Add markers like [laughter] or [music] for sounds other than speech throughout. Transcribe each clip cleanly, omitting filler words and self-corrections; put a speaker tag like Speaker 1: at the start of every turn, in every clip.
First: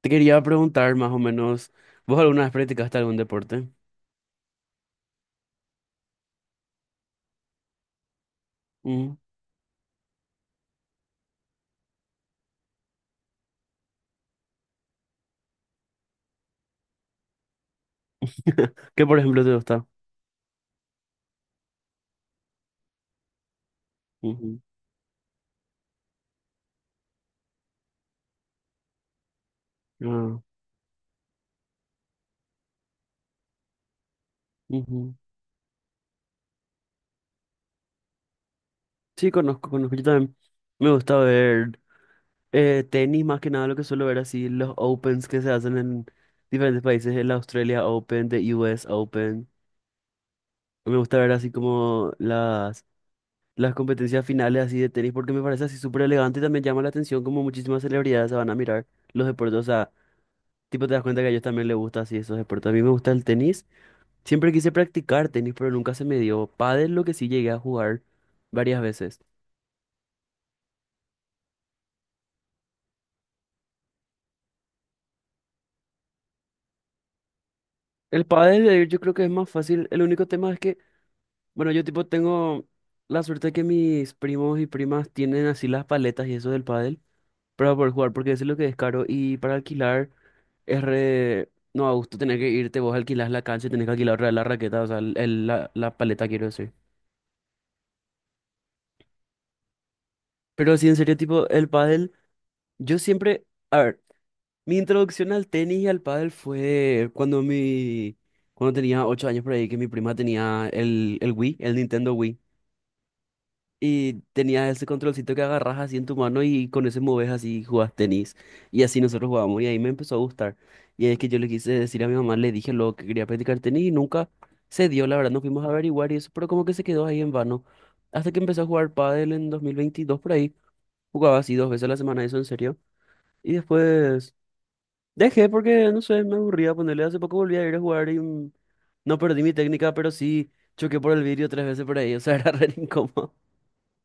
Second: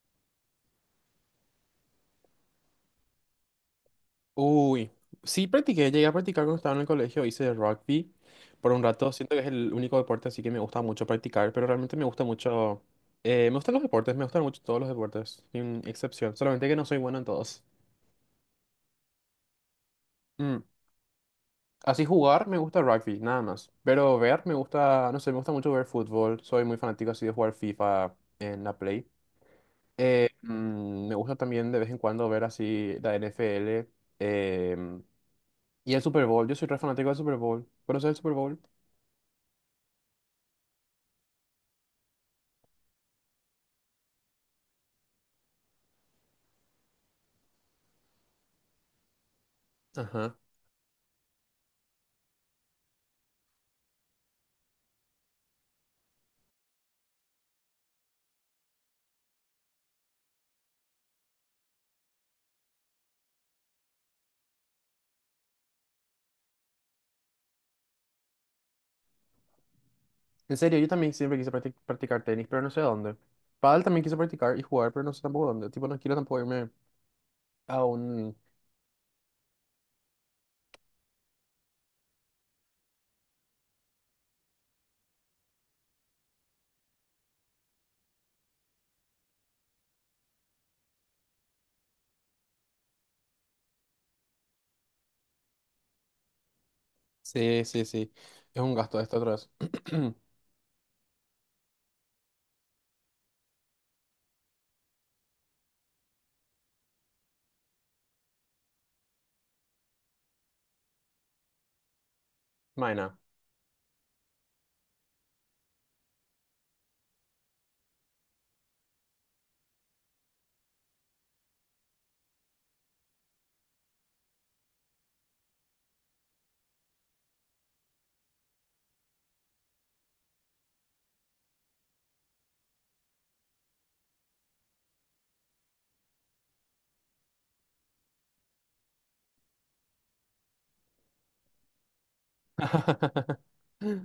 Speaker 1: Te quería preguntar más o menos, ¿vos alguna vez practicaste algún deporte?
Speaker 2: Uy, sí practiqué, llegué a practicar cuando estaba en el colegio, hice rugby por un rato,
Speaker 1: Ujú.
Speaker 2: siento que es el único deporte así que me gusta mucho practicar, pero realmente me gusta mucho, me gustan los deportes, me gustan mucho todos los deportes, sin excepción, solamente que no soy bueno en todos.
Speaker 1: [laughs] ¿Qué por ejemplo te gusta?
Speaker 2: Mm, Así jugar me gusta rugby, nada más, pero ver me
Speaker 1: Ujú.
Speaker 2: gusta, no sé, me gusta mucho ver fútbol, soy muy fanático así de jugar FIFA en la Play.
Speaker 1: Ah,
Speaker 2: Me gusta también de vez en cuando ver así la NFL. em,
Speaker 1: ujú.
Speaker 2: y el Super Bowl, yo soy re fanático del Super Bowl. ¿Conoces el Super Bowl?
Speaker 1: Sí, conozco, conozco. Yo también me gusta ver tenis, más que nada lo que suelo ver así, los Opens que se hacen en diferentes países, el Australia Open, the US Open.
Speaker 2: Ajá.
Speaker 1: Me gusta ver así como las competencias finales así de tenis porque me parece así súper elegante y también llama la atención como muchísimas celebridades se van a mirar los deportes, o sea, tipo te das cuenta que a ellos también les gusta así esos deportes. A mí me gusta el tenis. Siempre quise practicar tenis, pero nunca se me dio. Pádel lo que sí llegué a jugar varias veces.
Speaker 2: En serio, yo también siempre quise practicar tenis, pero no sé dónde. Pádel también quise practicar y jugar, pero no sé tampoco dónde. Tipo, no quiero tampoco irme a
Speaker 1: El
Speaker 2: un...
Speaker 1: pádel de ir yo creo que es más fácil. El único tema es que, bueno, yo tipo tengo la suerte que mis primos y primas tienen así las paletas y eso del pádel para poder jugar, porque eso es lo que es caro. Y para alquilar es re... No, a gusto tener que irte, vos alquilás la cancha y tenés que alquilar otra vez la raqueta, o sea, la paleta quiero decir.
Speaker 2: Sí, sí, sí. Es un gasto esto otra vez. [clears throat]
Speaker 1: Pero sí, en serio, tipo, el pádel, yo siempre... A ver. Mi introducción al tenis y al pádel fue cuando cuando tenía 8 años por ahí, que mi prima tenía el Wii, el Nintendo Wii,
Speaker 2: Maena.
Speaker 1: y tenía ese controlcito que agarras así en tu mano y con ese moves así y jugás tenis. Y así nosotros jugábamos y ahí me empezó a gustar. Y es que yo le quise decir a mi mamá, le dije lo que quería practicar tenis y nunca se dio, la verdad, nos fuimos a averiguar y eso, pero como que se quedó ahí en vano. Hasta que empecé a jugar pádel en 2022 por ahí, jugaba así 2 veces a la semana, eso en serio. Y después... Dejé porque, no sé, me aburría ponerle. Hace poco volví a ir a jugar y mm, no perdí mi técnica, pero sí choqué por el vidrio 3 veces por ahí. O sea, [laughs] era re incómodo.
Speaker 2: [laughs]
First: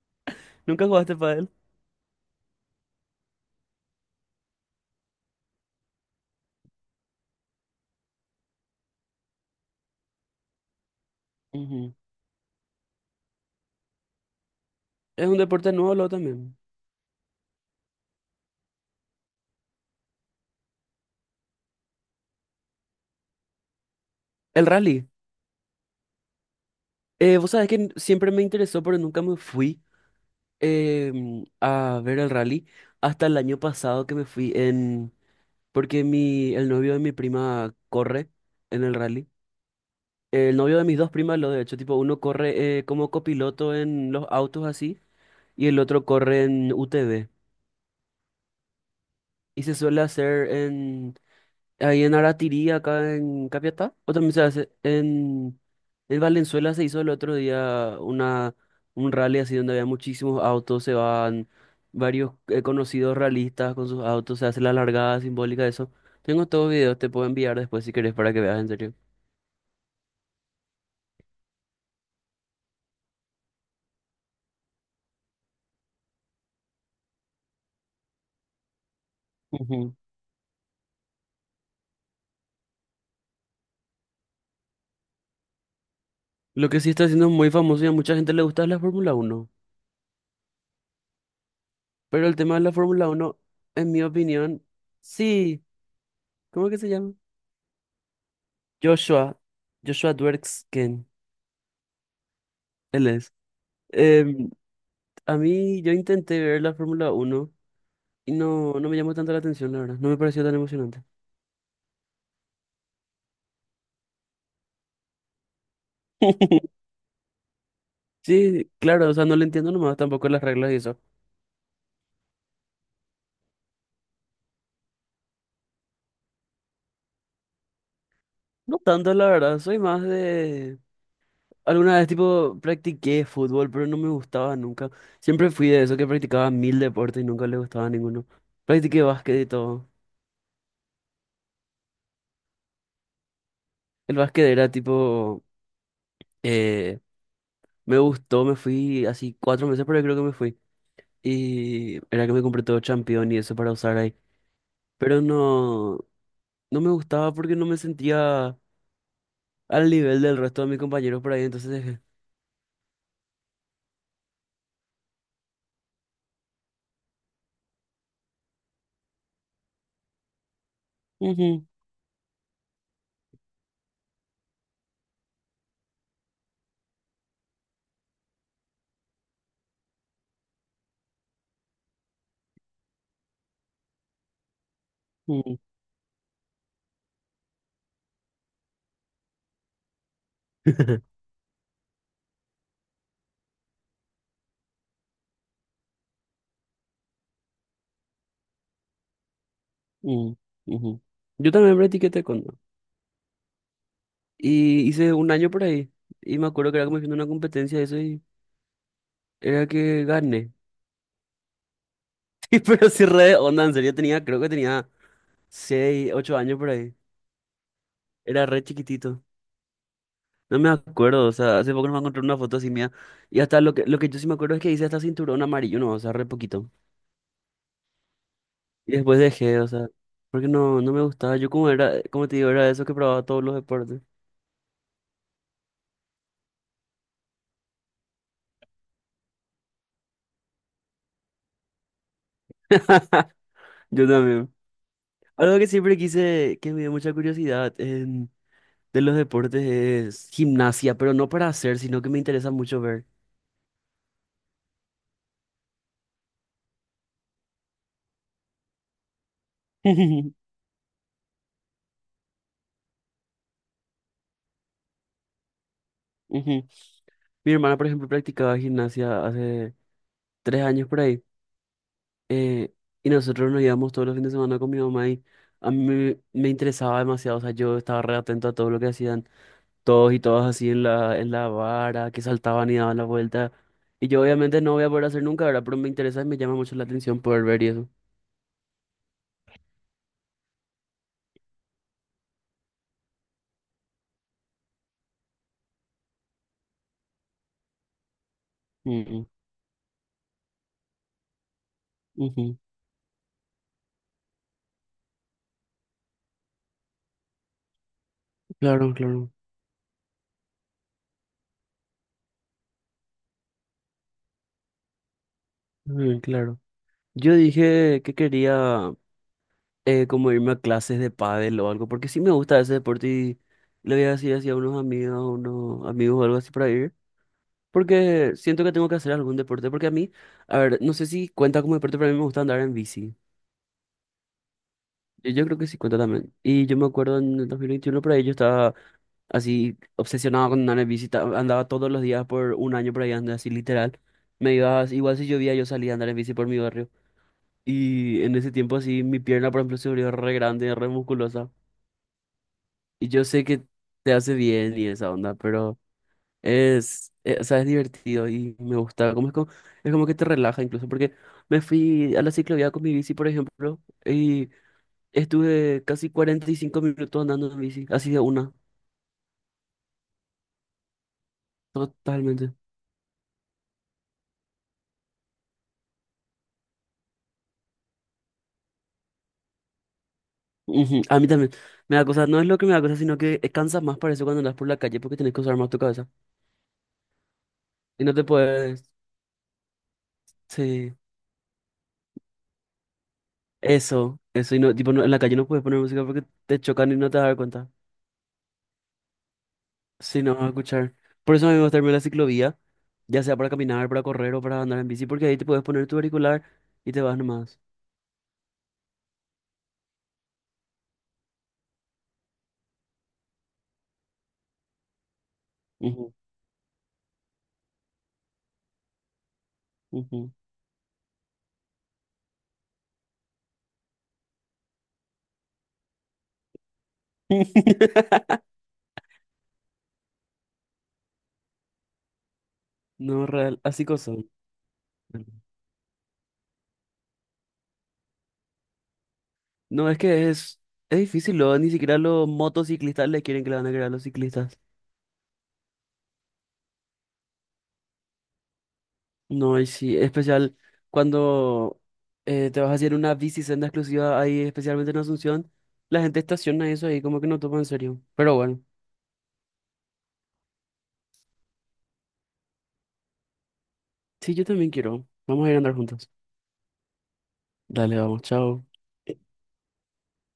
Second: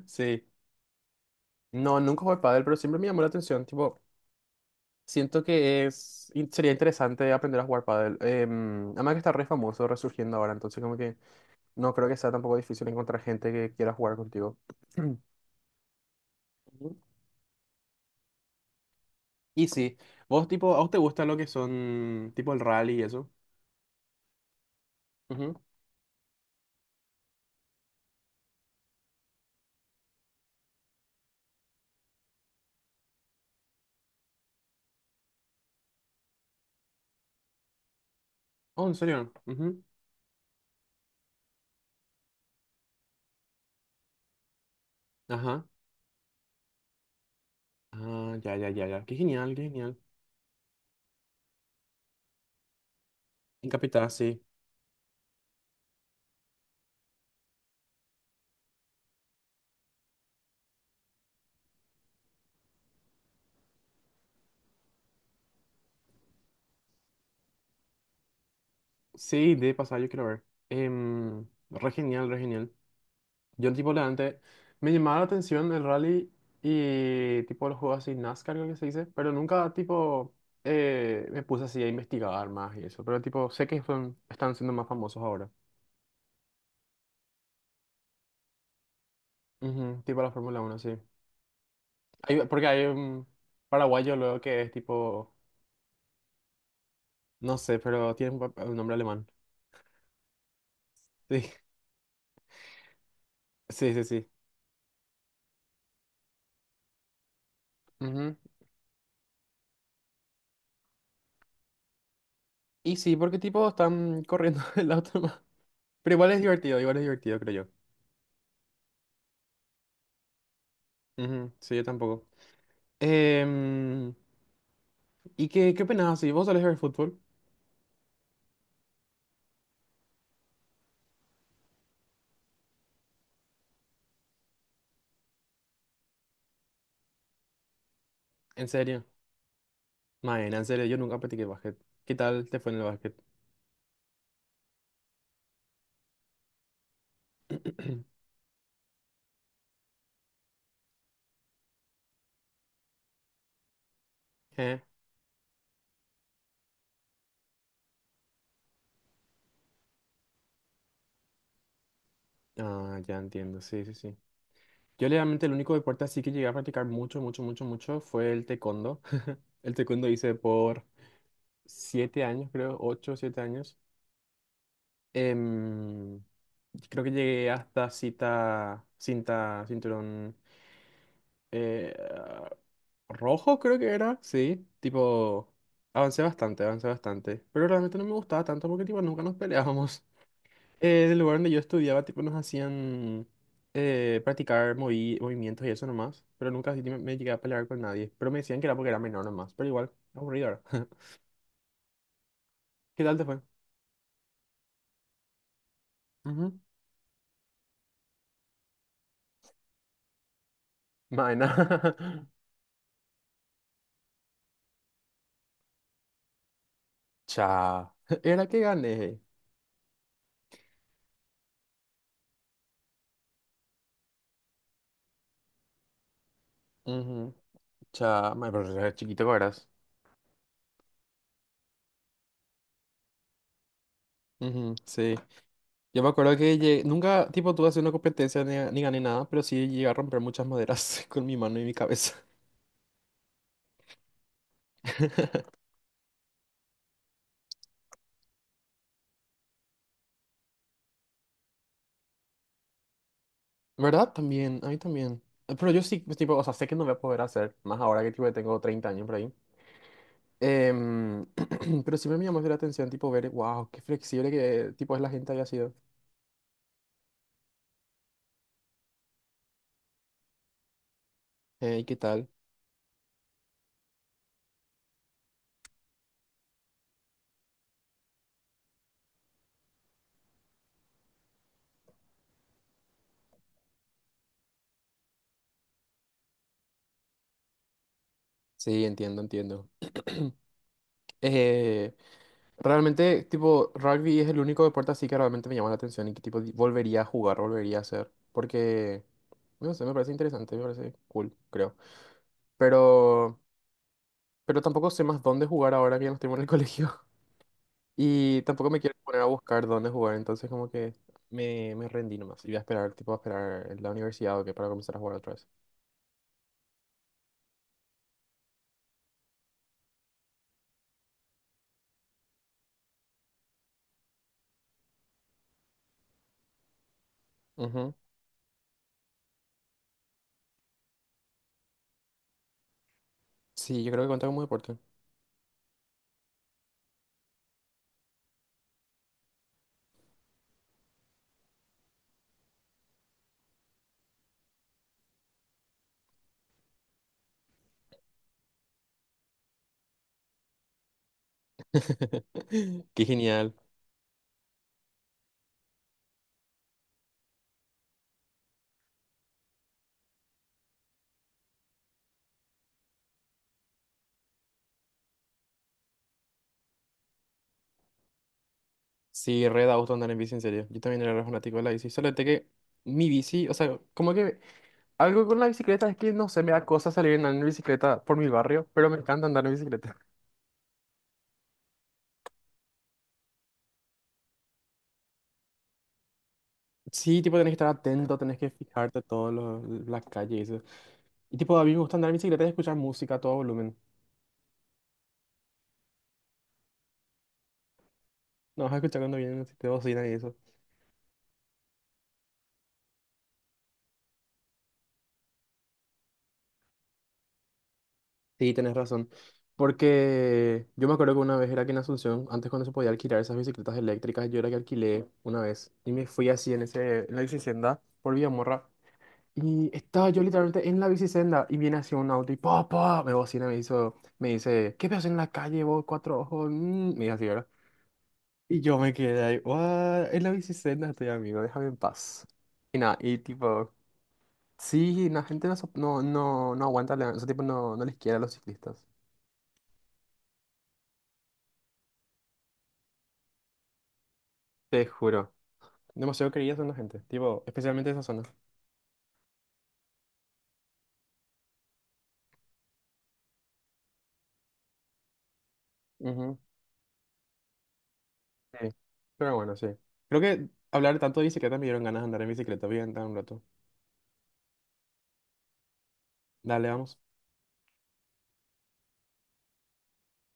Speaker 2: Sí.
Speaker 1: ¿Nunca jugaste pádel?
Speaker 2: No, nunca jugué pádel, pero siempre me llamó la atención. Tipo, siento que sería interesante aprender a jugar pádel. Además que está re famoso, resurgiendo ahora. Entonces, como que
Speaker 1: Ujú.
Speaker 2: no creo que sea tampoco difícil encontrar gente que quiera jugar contigo. [clears throat]
Speaker 1: Es un deporte nuevo, lo también.
Speaker 2: Y sí, vos tipo, ¿a vos te gusta lo que son tipo el rally y eso?
Speaker 1: El rally.
Speaker 2: Ujú.
Speaker 1: Vos sabés que siempre me interesó, pero nunca me fui a ver el rally hasta el año pasado que me fui en... Porque el novio de mi prima corre en
Speaker 2: Oh,
Speaker 1: el
Speaker 2: ¿en
Speaker 1: rally.
Speaker 2: serio? Ujú.
Speaker 1: El novio de mis dos primas, lo de hecho, tipo, uno corre como copiloto en los autos así.
Speaker 2: Ajá.
Speaker 1: Y el otro corre en UTV.
Speaker 2: Ah, ya, ya, ya, ya. Qué genial, qué
Speaker 1: Y se
Speaker 2: genial.
Speaker 1: suele hacer en ahí en Aratirí, acá en
Speaker 2: En
Speaker 1: Capiatá,
Speaker 2: Capital,
Speaker 1: o también
Speaker 2: sí.
Speaker 1: se hace en Valenzuela se hizo el otro día un rally así donde había muchísimos autos, se van varios conocidos realistas con sus autos, se hace la largada simbólica de eso. Tengo todos los videos, te puedo enviar después si querés para que veas en serio.
Speaker 2: Sí, de pasar, yo quiero ver. Re genial, re genial. Yo tipo la antes me llamaba la atención el rally y tipo los juegos así NASCAR, creo que se dice, pero nunca
Speaker 1: Ujú.
Speaker 2: tipo me puse así a investigar más y eso, pero tipo sé que son, están siendo más famosos ahora.
Speaker 1: Lo que sí está siendo muy famoso y a mucha gente le gusta es la Fórmula 1.
Speaker 2: Ujú. Tipo la Fórmula Uno, sí.
Speaker 1: Pero el tema de
Speaker 2: Porque
Speaker 1: la
Speaker 2: hay
Speaker 1: Fórmula
Speaker 2: un
Speaker 1: Uno en mi
Speaker 2: paraguayo luego que
Speaker 1: opinión,
Speaker 2: es tipo,
Speaker 1: sí. ¿Cómo que se llama?
Speaker 2: no sé, pero tiene un nombre alemán.
Speaker 1: Joshua, Joshua Dwerksken,
Speaker 2: Sí,
Speaker 1: él es.
Speaker 2: sí, sí, sí.
Speaker 1: Em, a mí, yo intenté ver la Fórmula 1 y
Speaker 2: Ujú.
Speaker 1: no, no me llamó tanto la atención, la verdad. No me pareció tan emocionante.
Speaker 2: Y sí, porque tipo están corriendo [laughs] el auto nomás. Pero
Speaker 1: [laughs]
Speaker 2: igual es divertido, creo
Speaker 1: Sí, claro, o sea, no le entiendo nomás tampoco las reglas y eso.
Speaker 2: yo. Ujú. Sí, yo tampoco. Em, ¿Y qué opinás si vos solés ver fútbol?
Speaker 1: No tanto, la verdad, soy más de... Alguna vez, tipo, practiqué fútbol, pero no me gustaba nunca. Siempre fui de eso que practicaba mil deportes y nunca le gustaba ninguno.
Speaker 2: ¿En
Speaker 1: Practiqué
Speaker 2: serio?
Speaker 1: básquet y todo.
Speaker 2: Maena, en serio, yo nunca practiqué básquet. ¿Qué tal te fue en el básquet?
Speaker 1: El básquet era tipo... eh, me
Speaker 2: [clears throat]
Speaker 1: gustó, me fui así 4 meses, pero yo creo que me fui. Y era que me compré todo Champion y eso para usar ahí.
Speaker 2: Eh,
Speaker 1: Pero no, no me gustaba porque no me sentía al nivel del resto de mis compañeros por ahí. Entonces dejé.
Speaker 2: Ah, ya entiendo, sí, sí, sí. Yo realmente el único deporte así que llegué a practicar mucho, mucho, mucho, mucho fue el taekwondo. [laughs] El taekwondo hice por
Speaker 1: "Ujú,
Speaker 2: 7 años, creo, 8, 7 años. Em, Creo que llegué hasta cinturón eh, rojo, creo que era, sí. Tipo,
Speaker 1: ujú,
Speaker 2: avancé bastante, avancé bastante. Pero realmente no me gustaba tanto porque tipo nunca nos peleábamos. En
Speaker 1: [laughs]
Speaker 2: el lugar donde yo estudiaba, tipo, nos hacían practicar movimientos y eso nomás, pero nunca así me llegué a pelear con nadie. Pero me decían que era porque era menor nomás, pero igual,
Speaker 1: ujú,
Speaker 2: aburrido era. [laughs]
Speaker 1: ujú". Yo también practiqué taekwondo.
Speaker 2: ¿Qué tal te fue?
Speaker 1: Y hice un año por ahí. Y me
Speaker 2: Ujú.
Speaker 1: acuerdo que era como haciendo una competencia de eso y era que gané. [laughs]
Speaker 2: Maena.
Speaker 1: Sí, pero sí re de onda, en serio tenía, creo que tenía 6 8 años por ahí.
Speaker 2: [laughs] Cha.
Speaker 1: Era
Speaker 2: Era que
Speaker 1: re
Speaker 2: gané.
Speaker 1: chiquitito. No me acuerdo, o sea, hace poco no me encontré una foto así mía. Y hasta lo que yo sí me acuerdo es que hice hasta cinturón amarillo, no, o sea, re poquito.
Speaker 2: Ujú. Cha, mae, pero
Speaker 1: Y
Speaker 2: era
Speaker 1: después
Speaker 2: chiquito que
Speaker 1: dejé,
Speaker 2: eras.
Speaker 1: o sea, porque no, no me gustaba. Yo como era, como te digo, era de esos que probaba todos los deportes.
Speaker 2: Ujú, sí. Yo me acuerdo que nunca, tipo, tuve así una competencia ni gané nada, pero sí llegué a romper muchas maderas [laughs] con mi mano y mi cabeza.
Speaker 1: [laughs] Yo también.
Speaker 2: [laughs]
Speaker 1: Algo que siempre quise, que me dio mucha curiosidad de los deportes es gimnasia, pero no para hacer, sino que me interesa mucho ver.
Speaker 2: ¿Verdad? También, a mí también. Pero yo sí, pues, tipo, o sea, sé que no voy a poder hacer, más ahora que tipo, tengo 30 años por ahí.
Speaker 1: [laughs] Ujú.
Speaker 2: Em, [clears throat] pero sí me llamó la atención, tipo, ver, wow, qué flexible que tipo es la gente había sido.
Speaker 1: Mi hermana, por ejemplo, practicaba gimnasia hace 3 años por ahí.
Speaker 2: ¿Y qué tal?
Speaker 1: Eh, y nosotros nos íbamos todos los fines de semana con mi mamá y a mí me interesaba demasiado, o sea, yo estaba re atento a todo lo que hacían todos y todas así en en la vara, que saltaban y daban la vuelta. Y yo obviamente no voy a poder hacer nunca, ¿verdad? Pero me interesa y me llama mucho la atención poder ver y eso.
Speaker 2: Sí, entiendo, entiendo. Eh, Realmente, tipo, rugby es el único deporte así que realmente me llama la atención y que tipo volvería a jugar, volvería a hacer. Porque,
Speaker 1: Mm,
Speaker 2: no sé, me parece interesante, me parece cool, creo.
Speaker 1: ujú.
Speaker 2: Pero, pero tampoco sé más dónde jugar ahora que ya no estoy en el [laughs] colegio. Y tampoco me
Speaker 1: Claro,
Speaker 2: quiero poner a
Speaker 1: claro,
Speaker 2: buscar dónde jugar, entonces como que me rendí nomás. Y voy a esperar, tipo, a esperar en la universidad o que para comenzar a jugar otra vez.
Speaker 1: mm, claro. Yo dije que quería como irme a clases de pádel o algo, porque sí me gusta ese deporte y le voy a decir así a unos amigos o algo así para ir.
Speaker 2: Ujú.
Speaker 1: Porque siento que tengo que hacer algún deporte. Porque a mí, a ver, no sé si cuenta como deporte, pero a mí me gusta andar en bici.
Speaker 2: Sí, yo creo que cuenta como deporte.
Speaker 1: Yo creo que sí cuenta también. Y yo me acuerdo en el 2021 por ahí, yo estaba así obsesionado con andar en bici. Andaba todos los días por un año por ahí, andaba así literal. Me iba, igual si llovía, yo salía a andar en bici por mi barrio. Y en ese tiempo así, mi pierna, por ejemplo, se volvió re grande, re musculosa.
Speaker 2: [laughs] Qué
Speaker 1: Y yo sé
Speaker 2: genial.
Speaker 1: que te hace bien y esa onda, es, o sea, es divertido y me gusta. Como es, como, es como que te relaja incluso, porque me fui a la ciclovía con mi bici, por ejemplo, y estuve casi 45 minutos andando en bici, así de una,
Speaker 2: Sí, re da gusto andar en bici, en serio. Yo también era re fanático de la bici. Solo que
Speaker 1: totalmente.
Speaker 2: mi bici, o sea, como que algo con la bicicleta es que no sé, me da cosa salir en bicicleta por mi barrio, pero me encanta andar en bicicleta. [laughs]
Speaker 1: Ujú, a mí también. Me da cosa, no es lo que me da cosa, sino que cansa más para eso cuando andas por la calle porque tenés que usar más tu cabeza.
Speaker 2: Sí, tipo, tenés que estar
Speaker 1: Y no
Speaker 2: atento,
Speaker 1: te
Speaker 2: tenés que
Speaker 1: puedes.
Speaker 2: fijarte todas las calles y eso.
Speaker 1: Sí,
Speaker 2: Y tipo, a mí me gusta andar en bicicleta y escuchar música a todo volumen.
Speaker 1: eso, eso. Y no, tipo, en la calle no puedes poner música porque te chocan y no te das cuenta.
Speaker 2: No vas a escuchar cuando vienen así de bocina y
Speaker 1: Sí,
Speaker 2: eso.
Speaker 1: no vas a escuchar. Por eso a mí me gusta irme a la ciclovía, ya sea para caminar, para correr o para andar en bici, porque ahí te puedes poner tu auricular y te vas nomás.
Speaker 2: Sí, tenés razón. Porque yo me acuerdo que una vez era que en Asunción, antes cuando se podía alquilar esas bicicletas eléctricas, yo era que alquilé una vez. Y me
Speaker 1: Ujú,
Speaker 2: fui así en ese, en la bicicenda por Villamorra. Y estaba yo
Speaker 1: ujú.
Speaker 2: literalmente en la bicicenda y viene así un auto y papá, me bocina, me hizo, me dice: ¿qué ves en la calle vos, cuatro ojos? Mm, me dice así, ¿verdad?
Speaker 1: [laughs]
Speaker 2: Y yo me quedé ahí: ¿What? En la bicicenda estoy, amigo, déjame en paz. Y nada, y
Speaker 1: No, real,
Speaker 2: tipo...
Speaker 1: así cosas.
Speaker 2: Sí, la gente no, no, no, no aguanta, ese tipo no, no les quiere a los ciclistas.
Speaker 1: No, es que es difícil, luego ni siquiera los motociclistas le quieren que le van a creer a los ciclistas.
Speaker 2: Te juro. Demasiado queridas son la gente, tipo, especialmente esa zona.
Speaker 1: No, y sí, especial cuando te vas a hacer una bici senda exclusiva ahí, especialmente en Asunción, la gente
Speaker 2: Ujú.
Speaker 1: estaciona eso ahí, como que no toma en serio. Pero bueno,
Speaker 2: Sí. Pero bueno, sí. Creo que hablar tanto de bicicleta me dieron ganas de andar en bicicleta. Voy a andar un rato.
Speaker 1: sí, yo también quiero. Vamos a ir a andar juntos.
Speaker 2: Dale, vamos.
Speaker 1: Dale, vamos, chao.